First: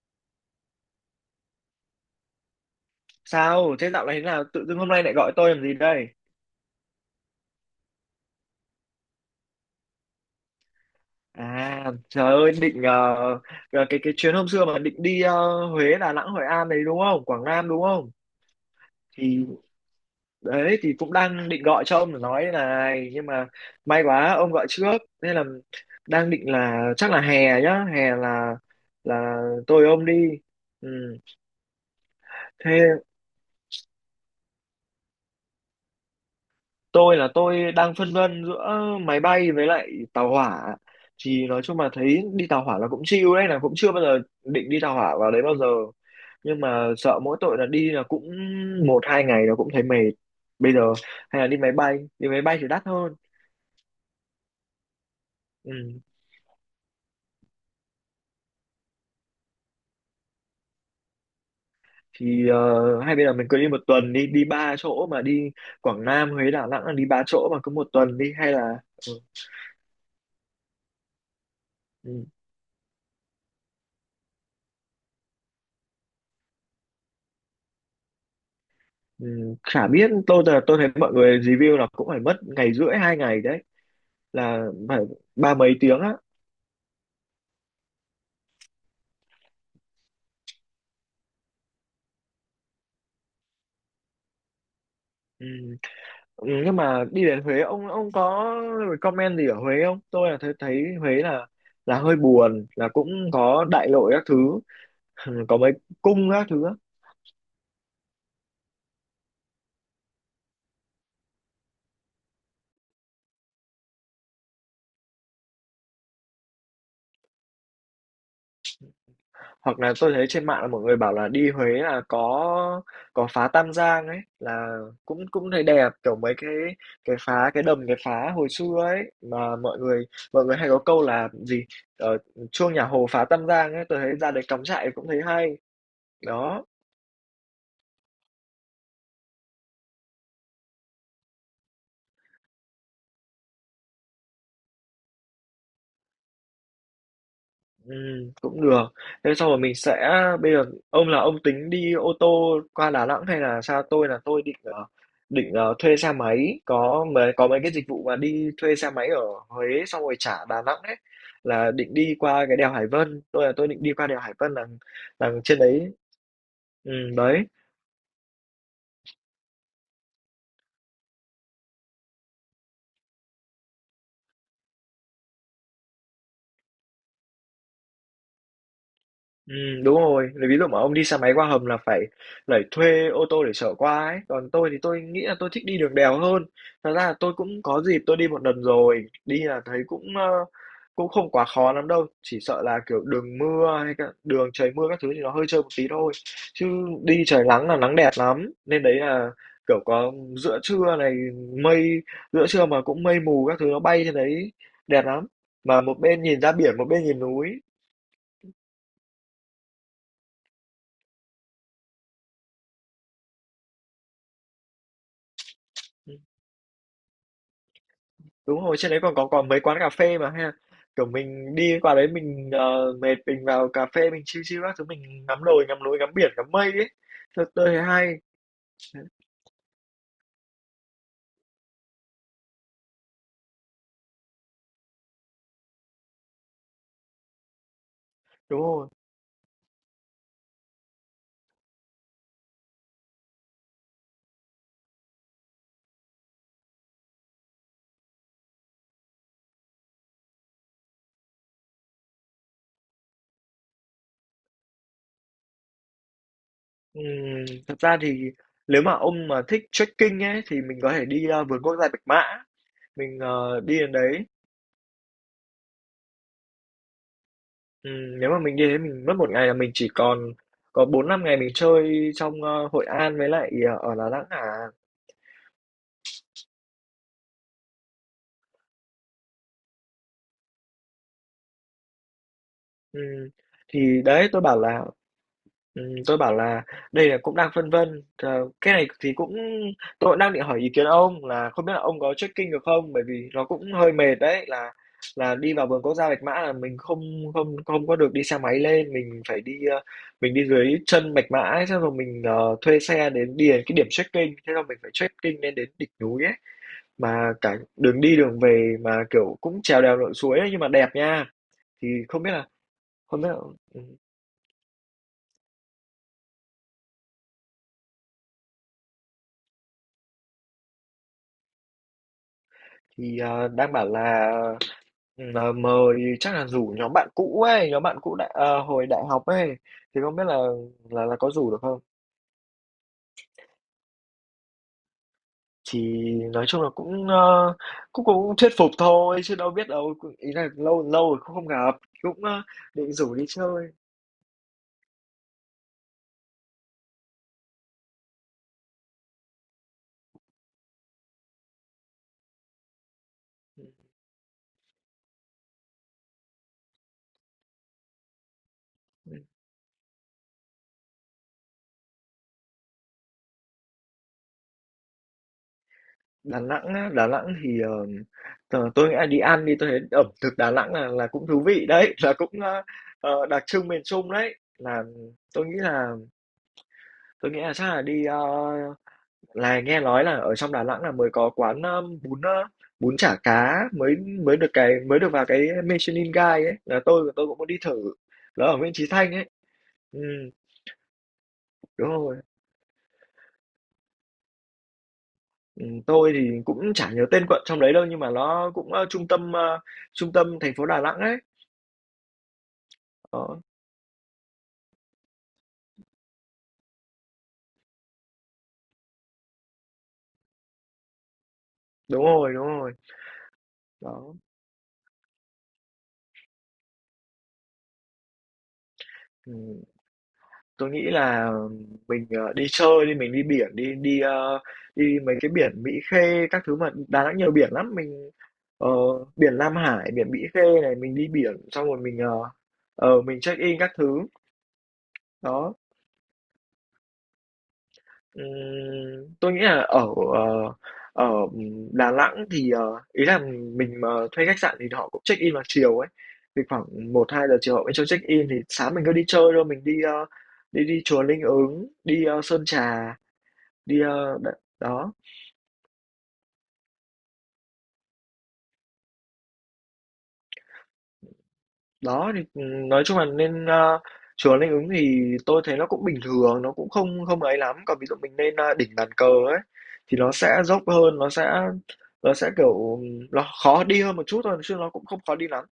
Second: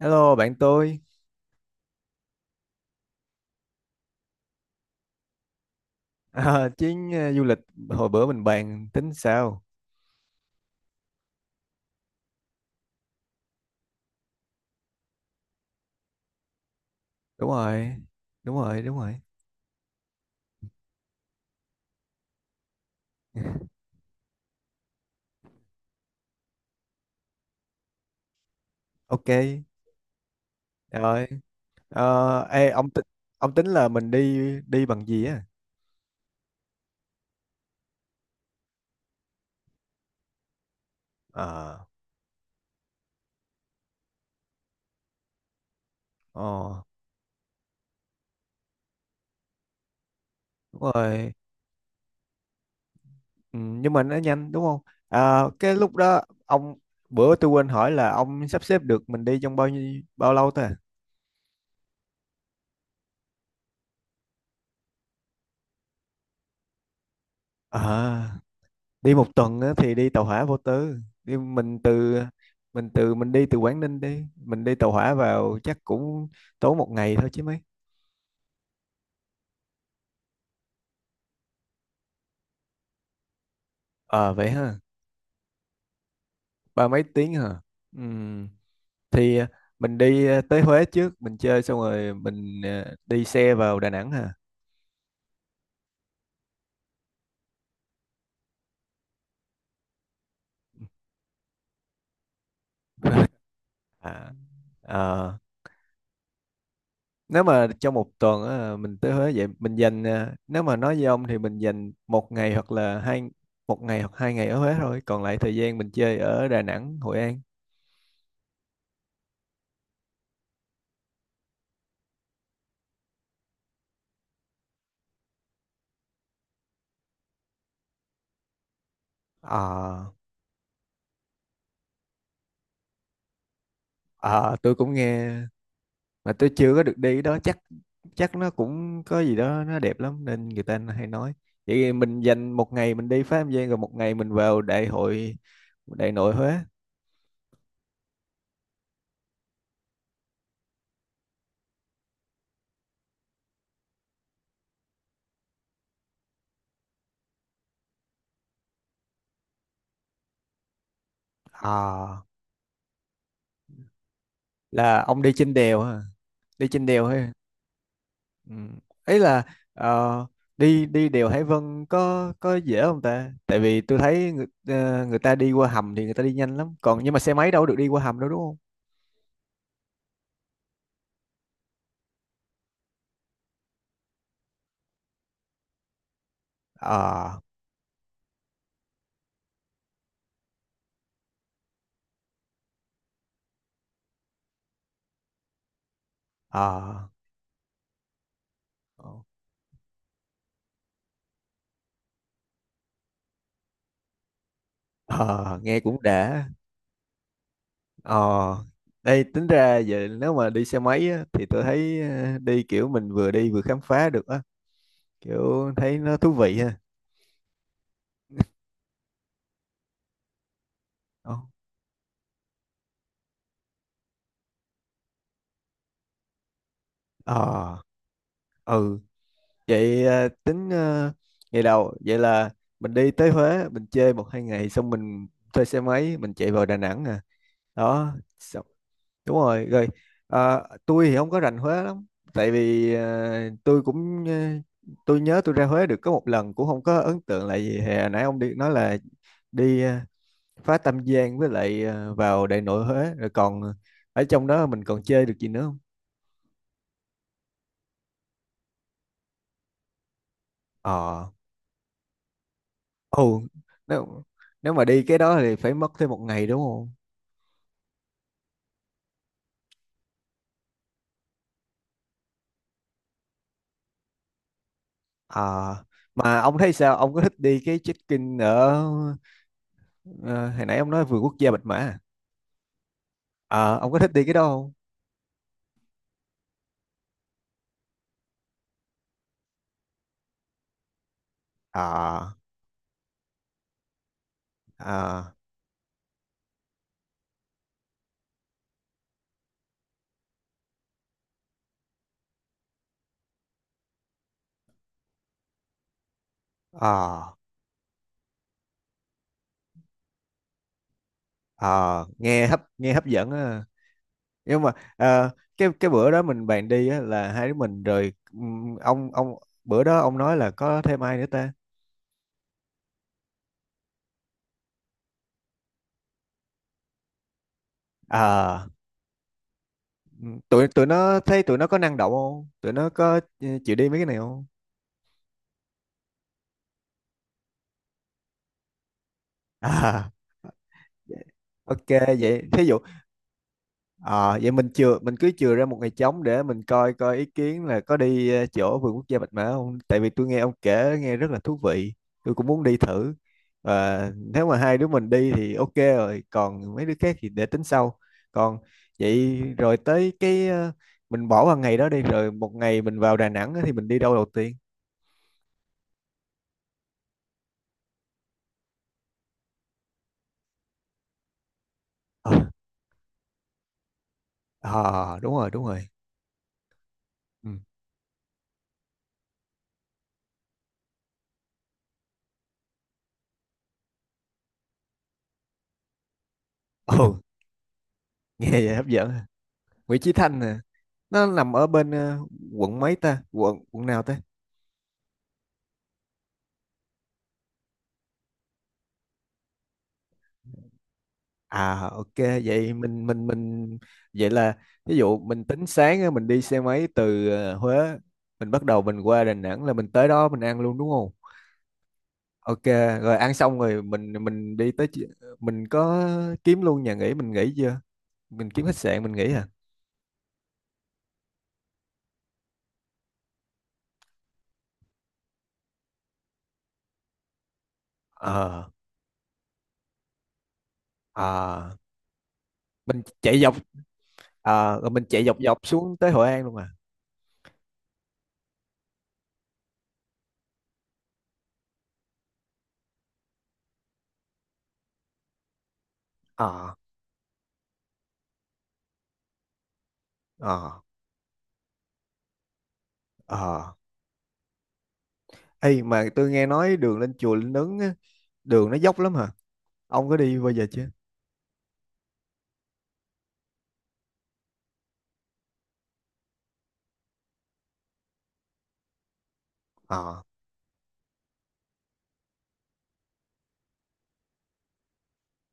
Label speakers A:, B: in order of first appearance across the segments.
A: Hello bạn tôi.
B: Sao? Thế dạo này thế nào? Tự dưng hôm nay lại gọi tôi làm gì đây?
A: À, chuyến du lịch hồi bữa mình bàn tính sao?
B: À, trời ơi, định cái chuyến hôm xưa mà định đi Huế, Đà Nẵng, Hội An đấy đúng không? Quảng
A: Đúng
B: Nam đúng
A: rồi.
B: không?
A: Đúng rồi, đúng rồi.
B: Thì đấy thì cũng đang định gọi cho ông để nói này, nhưng mà may quá ông gọi trước. Nên là đang định là chắc là hè nhá, hè là
A: Ok.
B: là tôi với ông đi. Ừ.
A: Rồi. Ờ, ê,
B: Thế
A: ông tính là mình đi đi bằng gì á?
B: tôi đang phân vân giữa máy bay với lại tàu hỏa, thì nói chung
A: À.
B: là thấy đi tàu hỏa là cũng chill đấy, là cũng chưa bao giờ định đi tàu hỏa vào đấy bao giờ,
A: Ồ,
B: nhưng mà sợ mỗi tội là đi là cũng một hai ngày là cũng thấy mệt. Bây
A: đúng
B: giờ
A: rồi.
B: hay là đi máy bay, đi máy bay thì đắt hơn.
A: Ừ, nhưng mà nó nhanh đúng không? À,
B: Ừ.
A: cái lúc đó ông bữa tôi quên hỏi là ông sắp xếp được mình đi trong bao lâu ta?
B: Thì hay bây giờ mình cứ đi một tuần đi, đi ba chỗ mà đi, Quảng Nam Huế Đà Nẵng là đi ba chỗ mà cứ một tuần đi,
A: À,
B: hay là ừ.
A: đi một tuần á, thì đi tàu hỏa vô tư. đi mình từ
B: Ừ.
A: mình từ mình đi từ Quảng Ninh, đi tàu hỏa vào chắc cũng tốn một ngày thôi chứ mấy.
B: Ừ. Chả biết, tôi thấy mọi người review là cũng phải mất ngày rưỡi hai ngày đấy,
A: Ờ vậy
B: là
A: ha.
B: phải ba mấy tiếng á.
A: Ba mấy tiếng hả? Ừm, thì à, mình đi à, tới Huế trước mình chơi xong rồi mình, à, đi xe vào Đà Nẵng hả?
B: Ừ. Ừ, nhưng mà đi đến Huế, ông có comment gì ở Huế không? Tôi là thấy thấy Huế là hơi buồn, là cũng có đại lộ các
A: À,
B: thứ.
A: ờ,
B: Ừ, có mấy cung các thứ á.
A: nếu mà trong một tuần á, mình tới Huế vậy nếu mà nói với ông thì mình dành một ngày hoặc là hai. Một ngày hoặc 2 ngày ở Huế thôi, còn lại thời gian mình chơi ở Đà Nẵng, Hội An.
B: Hoặc là tôi thấy trên mạng là mọi người bảo là đi Huế là có phá Tam Giang ấy, là cũng cũng thấy đẹp, kiểu mấy cái phá cái đầm cái phá hồi xưa ấy, mà mọi người
A: Ờ.
B: mọi người hay có câu là gì, ở chuông nhà Hồ phá Tam Giang ấy, tôi thấy ra đấy
A: Ờ,
B: cắm
A: tôi
B: trại
A: cũng
B: cũng thấy
A: nghe,
B: hay.
A: mà tôi
B: Đó,
A: chưa có được đi đó. Chắc chắc nó cũng có gì đó nó đẹp lắm nên người ta hay nói. Vậy thì mình dành một ngày mình đi Phá Âm Giang, rồi một ngày mình vào đại nội Huế.
B: ừm, cũng được. Thế sau rồi mình sẽ bây giờ ông là ông tính đi ô tô qua Đà Nẵng hay là sao? Tôi định định thuê xe máy, có mấy cái dịch vụ mà đi thuê xe máy ở Huế xong rồi trả Đà Nẵng ấy, là định đi
A: À,
B: qua cái đèo Hải Vân. Tôi định đi qua đèo Hải Vân
A: là ông
B: là
A: đi trên
B: trên
A: đèo
B: đấy.
A: hả? Đi trên
B: Ừ,
A: đèo hay
B: đấy.
A: Ừ. Ấy là, ờ, đi đi đèo Hải Vân có dễ không ta? Tại vì tôi thấy người ta đi qua hầm thì người ta đi nhanh lắm, còn nhưng mà xe máy đâu được đi qua hầm đâu, đúng không?
B: Ừ, đúng rồi. Lấy ví dụ mà ông đi xe máy qua hầm là phải phải thuê ô tô để chở qua ấy. Còn tôi thì tôi nghĩ là tôi thích đi đường đèo hơn. Thật
A: Ờ.
B: ra là tôi cũng có dịp tôi đi một lần rồi. Đi là thấy cũng cũng không quá khó lắm đâu. Chỉ sợ là kiểu đường mưa hay cả đường trời mưa các thứ thì nó hơi trơn một tí thôi. Chứ
A: Ờ.
B: đi trời nắng là nắng đẹp lắm. Nên đấy
A: Ờ.
B: là kiểu có giữa trưa này, mây giữa trưa mà cũng mây mù các thứ nó bay trên đấy đẹp lắm.
A: Ờ, nghe
B: Mà một
A: cũng
B: bên nhìn
A: đã.
B: ra biển, một bên nhìn núi.
A: Ờ, đây tính ra vậy. Nếu mà đi xe máy á, thì tôi thấy, đi kiểu mình vừa đi vừa khám phá được á, kiểu thấy
B: Ừ.
A: nó thú vị ha.
B: Đúng rồi, trên đấy còn có còn mấy quán cà phê mà ha, kiểu
A: Ờ.
B: mình đi qua đấy mình mệt mình vào cà phê mình chill chill các thứ, mình ngắm đồi ngắm núi ngắm biển ngắm mây ấy, thật tôi
A: Ờ.
B: thấy hay.
A: Ừ, vậy, tính, ngày đầu vậy là mình đi tới Huế, mình chơi một hai ngày xong mình thuê xe máy, mình chạy vào Đà Nẵng à. Đó,
B: Đúng
A: xong.
B: rồi.
A: Đúng rồi. Rồi. Tôi thì không có rành Huế lắm, tại vì, tôi nhớ tôi ra Huế được có một lần cũng không có ấn tượng là gì. Hè nãy ông đi nói là đi, phá Tam Giang, với lại, vào Đại Nội Huế, rồi còn ở trong đó mình còn chơi được gì nữa không?
B: Thật ra thì nếu mà ông mà thích trekking ấy thì mình có
A: Ờ.
B: thể đi vườn quốc gia Bạch Mã, mình
A: Ồ,
B: đi đến
A: nếu
B: đấy.
A: nếu mà đi cái đó thì phải mất thêm một ngày đúng không?
B: Nếu mà mình đi đến mình mất một ngày là mình chỉ còn có bốn năm ngày mình chơi trong Hội An với lại ở Đà Nẵng à.
A: Ờ, mà ông thấy sao? Ông có thích đi cái check-in ở, ờ, hồi nãy ông nói vườn quốc gia Bạch Mã à?
B: Ừm,
A: Ờ, ông có
B: thì
A: thích đi
B: đấy
A: cái đó
B: tôi bảo
A: không?
B: là, ừm, tôi bảo là đây là cũng đang phân vân, ờ, cái này thì cũng tôi cũng đang định hỏi ý kiến ông, là không biết là
A: Ờ.
B: ông có trekking được không? Bởi vì nó cũng hơi mệt đấy,
A: Ờ.
B: là đi vào vườn quốc gia Bạch Mã là mình không không không có được đi xe máy lên, mình phải đi mình đi dưới chân Bạch Mã ấy, xong rồi mình thuê xe đến đi đến cái điểm trekking, thế là mình phải trekking lên đến đỉnh núi ấy,
A: Ờ.
B: mà cả đường đi đường về mà kiểu cũng trèo đèo lội suối ấy, nhưng mà đẹp nha. Thì
A: Ờ,
B: không biết là
A: nghe hấp
B: không biết
A: dẫn
B: là
A: á.
B: ừ,
A: Nhưng mà, cái bữa đó mình bàn đi á là hai đứa mình rồi, ông bữa đó ông nói là có thêm ai nữa ta?
B: thì đang bảo là mời chắc là rủ nhóm bạn cũ ấy, nhóm bạn cũ đại
A: Ờ,
B: hồi đại học ấy, thì không biết là
A: tụi tụi
B: là
A: nó
B: có
A: thấy
B: rủ
A: tụi
B: được
A: nó có
B: không?
A: năng động không? Tụi nó có, ừ, chịu đi mấy cái này không?
B: Thì nói chung là cũng cũng cũng thuyết phục thôi chứ đâu biết đâu,
A: À,
B: ý là lâu lâu rồi cũng không gặp,
A: ok,
B: cũng
A: vậy thí dụ.
B: định rủ đi chơi.
A: Ờ, vậy mình cứ chừa ra một ngày trống để mình coi coi ý kiến là có đi, chỗ vườn quốc gia Bạch Mã không. Tại vì tôi nghe ông kể nghe rất là thú vị, tôi cũng muốn đi thử. Và nếu mà hai đứa mình đi thì ok rồi, còn mấy đứa khác thì để tính sau. Còn vậy rồi tới cái, mình bỏ vào ngày đó đi rồi. Một ngày mình vào Đà Nẵng á thì mình đi đâu đầu tiên?
B: Đà Nẵng á, Đà Nẵng thì tôi nghĩ là đi ăn đi, tôi thấy ẩm thực Đà Nẵng là cũng thú vị đấy, là
A: Ờ.
B: cũng đặc trưng miền Trung đấy. Là
A: Ờ, đúng
B: tôi
A: rồi,
B: nghĩ
A: đúng rồi.
B: là tôi nghĩ
A: Ừ.
B: là chắc là đi là nghe nói là ở trong Đà Nẵng là mới có quán bún bún chả cá mới mới được mới được vào cái Michelin Guide ấy, là tôi
A: Ồ,
B: tôi cũng muốn đi thử. Nó
A: nghe
B: ở Nguyễn
A: vậy hấp
B: Chí
A: dẫn.
B: Thanh ấy. Ừ,
A: Nguyễn Chí Thanh nè. Nó nằm ở
B: đúng
A: bên,
B: rồi.
A: quận quận nào ta?
B: Ừ, tôi thì cũng chả nhớ tên quận trong đấy đâu, nhưng mà nó cũng trung tâm trung tâm thành phố Đà Nẵng ấy.
A: À, ok, vậy mình mình
B: Đó.
A: mình vậy là ví dụ mình tính sáng á, mình đi xe máy từ, Huế, mình bắt đầu mình qua Đà Nẵng là mình tới đó mình ăn luôn đúng không?
B: Đúng rồi đúng
A: Ok.
B: rồi.
A: Rồi ăn xong rồi mình
B: Đó.
A: mình đi tới mình có kiếm luôn nhà nghỉ mình nghỉ chưa? Mình kiếm khách sạn mình nghỉ à?
B: Ừ. Tôi nghĩ là mình, ờ, đi chơi đi, mình đi biển đi, đi, ơ, đi mấy cái biển Mỹ Khê các thứ, mà Đà Nẵng nhiều biển lắm, mình,
A: Ờ.
B: ờ, biển Lam Hải, biển Mỹ Khê này, mình đi biển xong
A: À,
B: rồi mình,
A: mình
B: mình
A: chạy dọc
B: check-in các thứ.
A: à, rồi mình chạy dọc
B: Đó,
A: dọc xuống tới Hội An luôn à?
B: tôi nghĩ là ở, ờ, ở Đà Nẵng thì, ờ, ý là mình mà thuê khách sạn thì họ cũng check-in vào chiều ấy, thì khoảng
A: Ờ.
B: một hai giờ chiều họ mới cho check-in thì sáng mình cứ đi chơi thôi, mình đi, ơ,
A: Ờ.
B: đi đi chùa Linh Ứng, đi, ơ, Sơn Trà.
A: Ờ.
B: Đi, ơ, đó.
A: Ê mà tôi nghe nói đường lên chùa Linh Ứng á, đường nó dốc lắm hả? Ông có đi bao giờ chưa?
B: Đó thì, nói chung là nên, a, chùa Linh Ứng thì tôi thấy nó cũng bình thường, nó cũng không không ấy lắm. Còn ví dụ mình lên, a, đỉnh bàn cờ ấy, thì nó
A: Ờ.
B: sẽ dốc hơn, kiểu, nó khó đi hơn một chút thôi, chứ nó cũng không khó đi lắm.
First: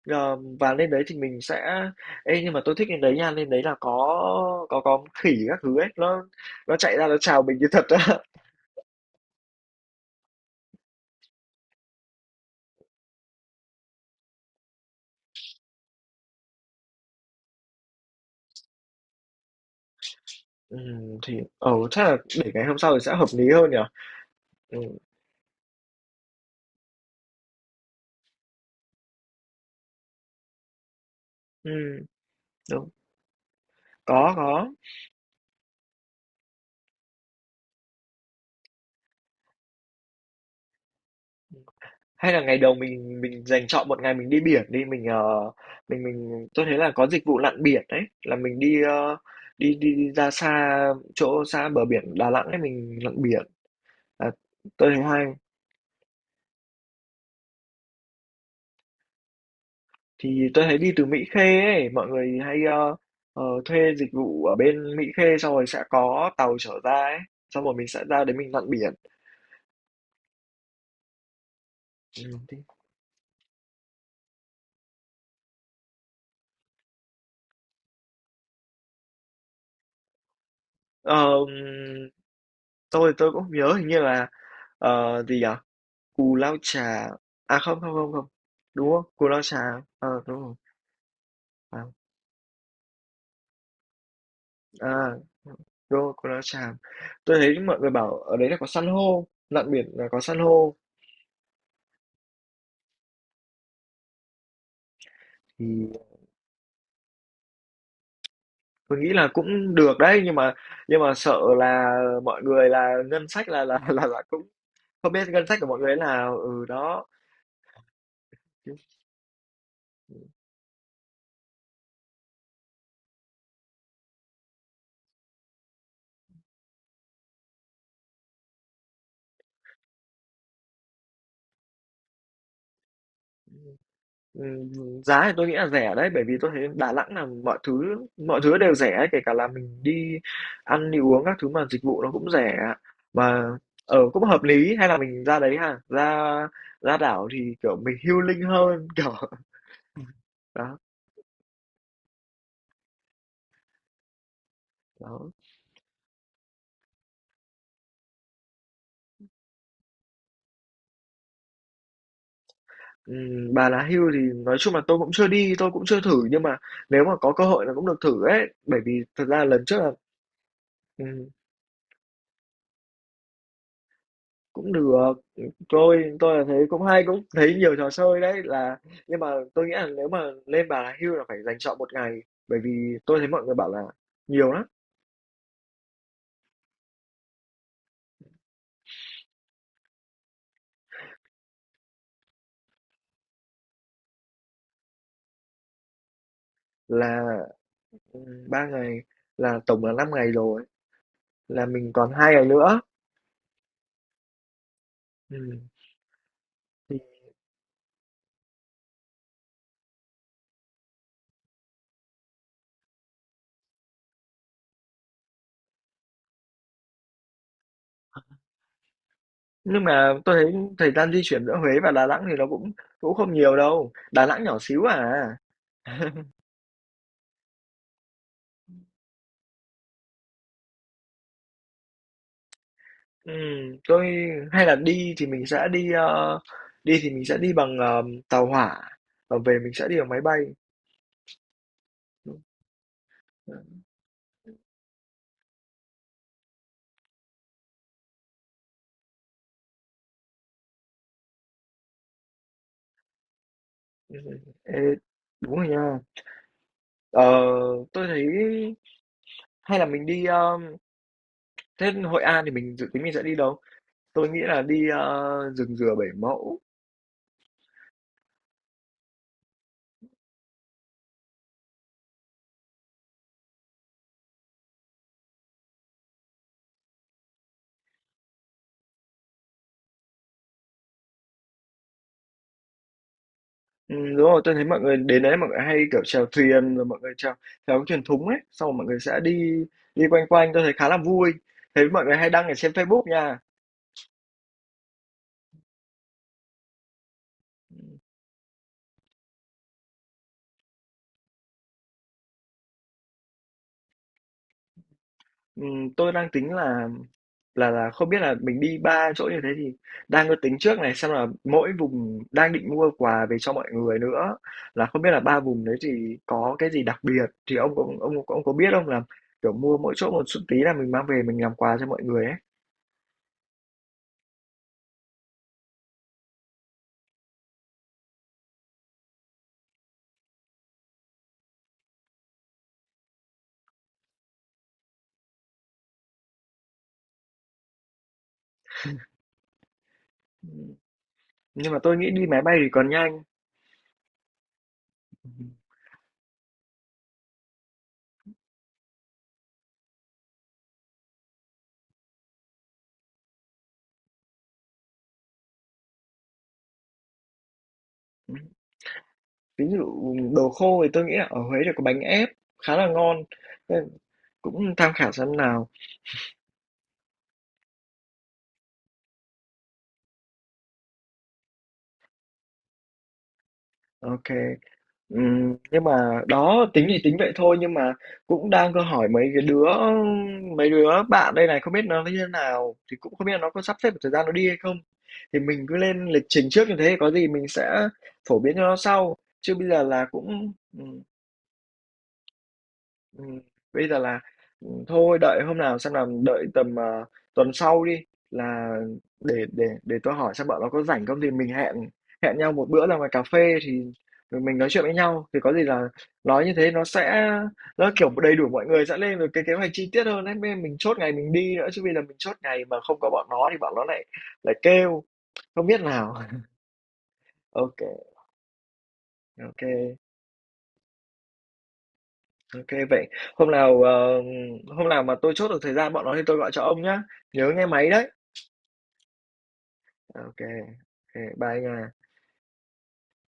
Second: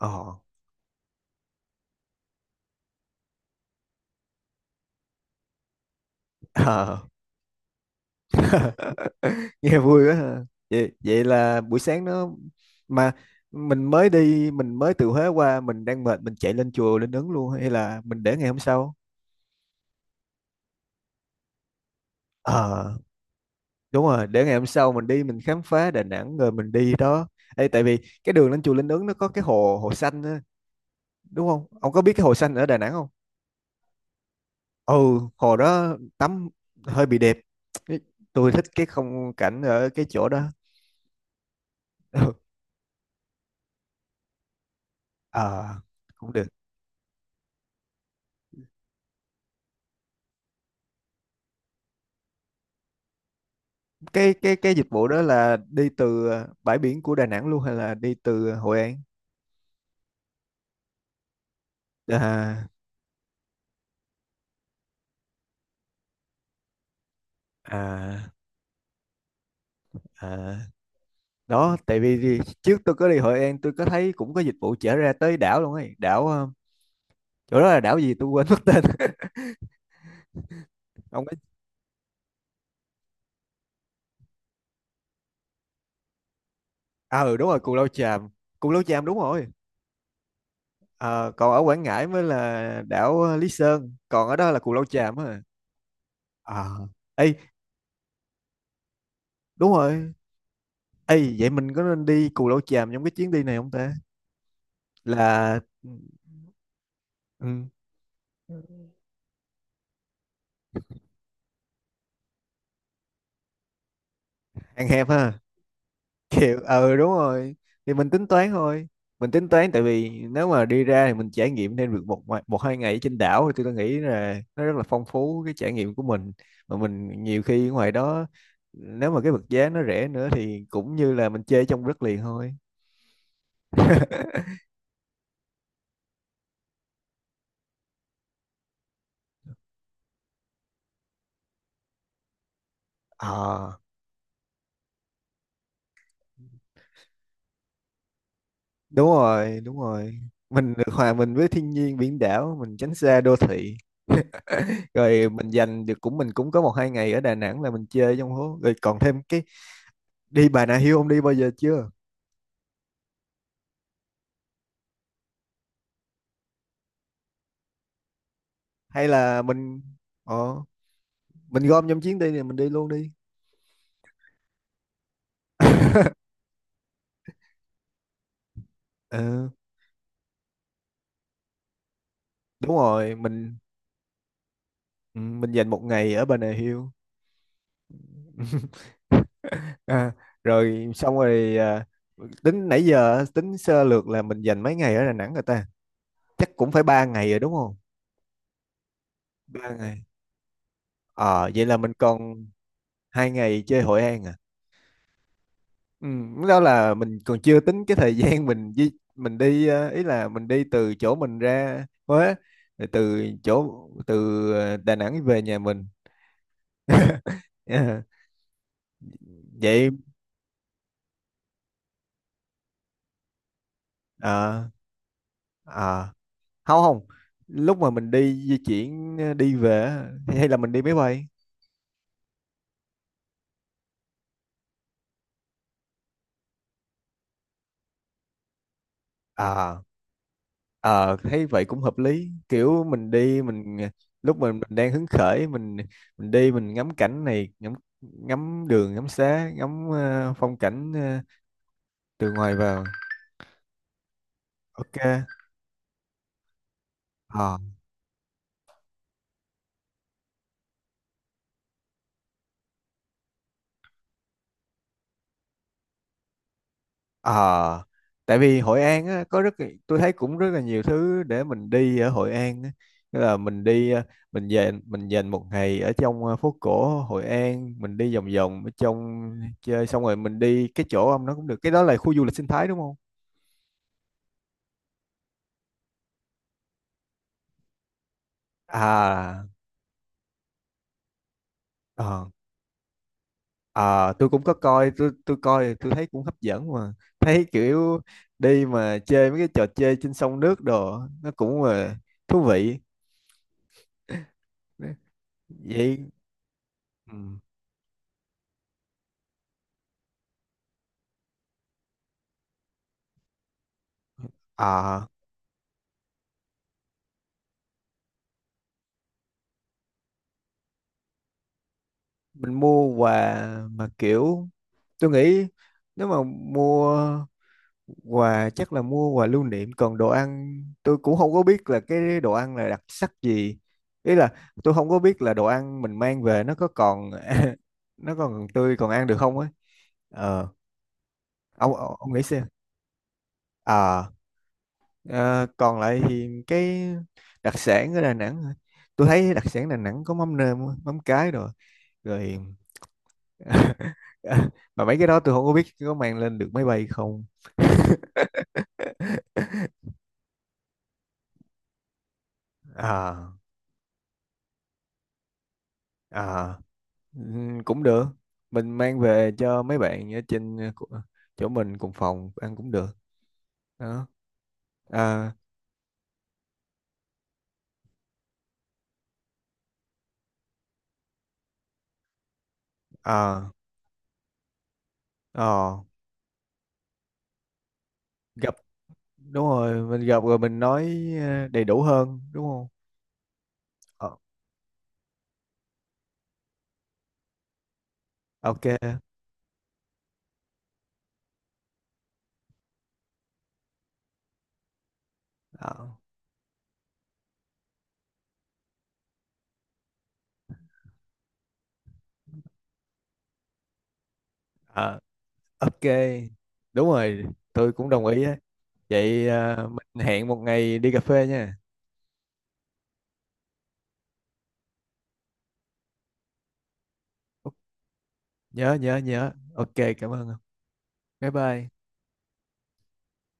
A: Ờ.
B: Ờ, và lên đấy thì mình sẽ ê, nhưng mà tôi thích lên đấy nha, lên đấy là có khỉ các thứ ấy, nó chạy
A: Ờ.
B: ra nó chào mình như thật á.
A: Nghe vui quá ha. Vậy là buổi sáng nó, mà, mình mới từ Huế qua, mình đang mệt, mình chạy lên chùa Linh Ứng luôn hay là mình để ngày hôm sau?
B: Thì ừ, chắc là để ngày hôm
A: Ờ,
B: sau thì sẽ hợp lý hơn nhỉ?
A: đúng rồi, để ngày hôm
B: Ừm,
A: sau mình đi mình khám phá Đà Nẵng rồi mình đi đó. Ê, tại vì cái đường lên chùa Linh Ứng nó có cái hồ hồ xanh á, đúng không? Ông có
B: ừm,
A: biết cái hồ xanh ở Đà
B: đúng,
A: Nẵng không?
B: có, có.
A: Ừ, hồ đó tắm hơi bị đẹp. Cái- Tôi thích cái không cảnh ở cái chỗ đó.
B: Hay là ngày đầu mình dành chọn một ngày mình đi biển đi, mình, ờ,
A: Ờ
B: mình
A: cũng
B: mình
A: được.
B: tôi thấy là có dịch vụ lặn biển đấy, là mình đi, ơ, đi đi đi ra xa chỗ xa bờ biển Đà Nẵng ấy, mình lặn biển. À,
A: Cái dịch
B: tôi thấy
A: vụ đó
B: hay.
A: là đi từ, à, bãi biển của Đà Nẵng luôn hay là đi từ Hội An?
B: Thì tôi thấy đi từ Mỹ Khê ấy, mọi người hay,
A: À.
B: ơ, ờ, thuê dịch vụ ở bên Mỹ Khê xong rồi sẽ có tàu chở ra ấy, xong rồi mình sẽ ra
A: À.
B: đấy mình lặn biển.
A: À. Đó, tại vì
B: Thì,
A: trước tôi có đi Hội An tôi có thấy cũng có dịch vụ chở ra tới đảo luôn ấy. Đảo, chỗ đó là đảo gì tôi quên mất tên. Ông ấy.
B: tôi cũng không nhớ, hình như là, ờ, gì nhỉ? Cù Lao Chà,
A: À, ừ đúng
B: à
A: rồi, Cù Lao
B: không,
A: Chàm. Cù Lao
B: đúng
A: Chàm,
B: không?
A: đúng
B: Cù Lao
A: rồi.
B: Chà, ờ, đúng rồi,
A: Ờ, còn ở Quảng
B: à,
A: Ngãi mới là đảo, Lý Sơn. Còn ở đó là Cù Lao Chàm
B: à,
A: á.
B: đúng rồi, Cù Lao
A: À.
B: Chàm.
A: Ê.
B: Tôi thấy mọi người bảo ở đấy là có san hô, lặn
A: Đúng
B: biển là
A: rồi.
B: có san hô.
A: Ê, vậy mình có nên đi Cù Lao Chàm trong cái chuyến đi này không ta? Là,
B: Thì
A: ừ.
B: tôi nghĩ là cũng được đấy, nhưng mà sợ là mọi người là ngân sách là là cũng
A: Ăn hẹp
B: không biết
A: ha.
B: ngân sách của mọi người là
A: Kiểu
B: ừ
A: ừ,
B: đó.
A: đúng rồi, thì mình tính toán, tại vì nếu mà đi ra thì mình trải nghiệm thêm được một một hai ngày ở trên đảo thì tôi nghĩ là nó rất là phong phú cái trải nghiệm của mình. Mà mình nhiều khi ngoài đó, nếu mà cái vật giá nó rẻ nữa thì cũng như là mình chơi trong đất liền thôi.
B: Ừm, giá thì tôi nghĩ là rẻ đấy, bởi vì tôi thấy Đà Nẵng là mọi thứ đều rẻ ấy, kể cả là mình đi ăn đi uống các thứ mà dịch vụ nó cũng rẻ, mà
A: Ờ,
B: ở cũng hợp lý. Hay là mình ra đấy ha, ra ra đảo thì kiểu mình healing hơn
A: đúng
B: kiểu
A: rồi, đúng rồi, mình
B: đó.
A: được hòa mình với thiên nhiên biển đảo, mình tránh xa đô thị. Rồi
B: Đó.
A: mình cũng có một hai ngày ở Đà Nẵng là mình chơi trong hố, rồi còn thêm cái đi Bà Nà Hills. Ông đi bao giờ chưa?
B: Bà Lá Hưu thì nói chung là tôi cũng chưa đi, tôi cũng chưa thử, nhưng mà nếu mà có cơ hội là cũng được thử ấy, bởi vì
A: Hay
B: thật
A: là
B: ra lần trước là
A: ờ,
B: ừ,
A: mình gom trong chuyến đi này mình đi luôn đi.
B: cũng được. Tôi là thấy cũng hay, cũng thấy nhiều trò chơi đấy, là nhưng mà
A: Ờ,
B: tôi nghĩ là nếu mà lên Bà Nà Hills là phải dành chọn một ngày, bởi
A: đúng
B: vì
A: rồi
B: tôi thấy mọi người bảo là nhiều lắm.
A: mình dành một ngày ở Bà Nà Hills. À, rồi xong rồi, à, tính nãy giờ á, tính sơ lược là mình dành mấy ngày ở Đà Nẵng rồi ta? Chắc cũng phải 3 ngày rồi
B: Là
A: đúng không?
B: ừ, ba ngày, là
A: ba
B: tổng là
A: ngày
B: 5 ngày rồi,
A: Ờ vậy
B: là
A: là mình
B: mình còn hai ngày
A: còn
B: nữa.
A: 2 ngày chơi Hội An à?
B: Ừ.
A: Ừ, lúc đó là
B: thì-
A: mình còn chưa tính cái thời gian mình đi, ý là mình đi từ chỗ mình ra Huế rồi từ, Đà Nẵng về nhà mình. Ờ,
B: nhưng
A: vậy.
B: mà tôi thấy thời gian di chuyển giữa Huế và Đà Nẵng thì nó cũng cũng không nhiều đâu, Đà Nẵng nhỏ
A: ờ
B: xíu à.
A: ờ, không, không lúc mà mình đi di chuyển, đi về á, hay là mình đi máy bay?
B: Tôi hay là đi thì mình sẽ đi, ờ, đi thì mình sẽ đi bằng, ờ, tàu hỏa, và về mình
A: À,
B: sẽ đi bằng máy bay.
A: ờ thấy vậy cũng hợp lý. Kiểu mình đi mình lúc mình đang hứng khởi mình đi mình ngắm cảnh này, ngắm ngắm đường ngắm xá, ngắm, phong cảnh, từ ngoài vào.
B: Ừ. Ê,
A: Ok.
B: đúng rồi nha. Ờ,
A: Ờ.
B: tôi thấy hay là mình đi, ờ, thế Hội An thì mình dự tính mình sẽ đi đâu? Tôi nghĩ là đi, ờ, rừng Dừa Bảy Mẫu.
A: Ờ, tại vì Hội An á, có rất tôi thấy cũng rất là nhiều thứ để mình đi ở Hội An á. Tức là mình dành một ngày ở trong, phố cổ Hội An mình đi vòng vòng ở trong chơi xong rồi mình đi cái chỗ ông nó, cũng được cái đó là khu du lịch sinh thái đúng không?
B: Đúng rồi, tôi thấy mọi người đến đấy mọi người hay kiểu chèo thuyền, rồi mọi người chèo chèo cái thuyền thúng ấy, xong rồi mọi người sẽ
A: À.
B: đi đi quanh quanh, tôi thấy khá là vui. Thấy mọi người
A: Ờ.
B: hay đăng ở trên Facebook nha.
A: À, tôi cũng có coi tôi coi tôi thấy cũng hấp dẫn, mà thấy kiểu đi mà chơi mấy cái trò chơi trên sông nước đồ nó cũng là thú vị vậy.
B: Tôi đang tính là
A: Ừ.
B: là không biết là mình đi 3 chỗ như thế thì đang có tính trước này, xem là mỗi vùng đang định mua quà về cho mọi người nữa, là không
A: À,
B: biết là 3 vùng đấy thì có cái gì đặc biệt, thì ông có biết không là, kiểu, mua mỗi chỗ một chút tí là mình mang về mình làm quà cho mọi người ấy?
A: mình mua quà mà kiểu tôi nghĩ, nếu mà mua quà chắc là mua quà lưu niệm. Còn đồ ăn tôi cũng không có biết là cái đồ ăn là đặc sắc gì. Ý là tôi không có biết là đồ ăn mình mang về nó có còn nó còn tươi còn ăn được không ấy. Ờ,
B: Ừm, nhưng
A: ông
B: mà
A: ông
B: tôi nghĩ
A: ông nghĩ
B: đi máy
A: xem.
B: bay thì còn nhanh.
A: À, ờ, còn lại thì cái đặc sản ở Đà Nẵng hả? Tôi thấy đặc sản Đà Nẵng có mắm nêm, mắm cái, rồi. Rồi. Mà mấy cái đó tôi không có biết có mang lên được máy bay không.
B: Ừm, ví dụ đồ khô thì tôi nghĩ là ở Huế thì có bánh ép khá là ngon,
A: À.
B: nên cũng tham khảo xem nào.
A: À. Ừ, cũng được. Mình mang về cho mấy bạn ở trên, chỗ mình cùng phòng ăn cũng được đó.
B: OK.
A: À.
B: Nhưng mà đó tính thì tính vậy thôi, nhưng mà cũng đang có hỏi mấy cái đứa mấy đứa bạn đây này, không biết nó như thế nào thì cũng không biết là
A: À.
B: nó có sắp xếp được thời gian nó đi hay không, thì mình cứ
A: ờ,
B: lên lịch trình trước như thế, có gì mình sẽ phổ
A: gặp
B: biến cho nó sau
A: đúng
B: chứ bây
A: rồi,
B: giờ
A: mình
B: là
A: gặp rồi
B: cũng
A: mình nói, đầy đủ hơn đúng không?
B: ừm, bây giờ
A: Ờ.
B: là, thôi đợi hôm nào xem nào, đợi tầm, ờ, tuần sau đi,
A: Ok.
B: là để tôi hỏi xem bọn nó có rảnh không, thì mình hẹn hẹn nhau một bữa ra ngoài cà phê, thì rồi mình nói chuyện với nhau, thì có gì
A: Ờ.
B: là nói như thế nó sẽ nó kiểu đầy đủ, mọi người sẽ lên được cái kế hoạch chi tiết hơn ấy, nên mình chốt ngày mình đi nữa chứ, vì là mình chốt ngày mà không có bọn nó thì bọn nó lại lại
A: Ờ.
B: kêu không
A: Ok,
B: biết nào.
A: đúng rồi, tôi
B: OK.
A: cũng đồng ý á. Vậy,
B: OK,
A: mình hẹn một ngày đi cà phê nha.
B: OK, vậy hôm nào, ờ, hôm nào mà tôi chốt được thời gian bọn nó thì tôi gọi cho ông nhá, nhớ
A: Ok.
B: nghe máy đấy.
A: Nhớ, nhớ, nhớ. Ok, cảm ơn.
B: OK,
A: Bye
B: OK, bye
A: bye.
B: nha.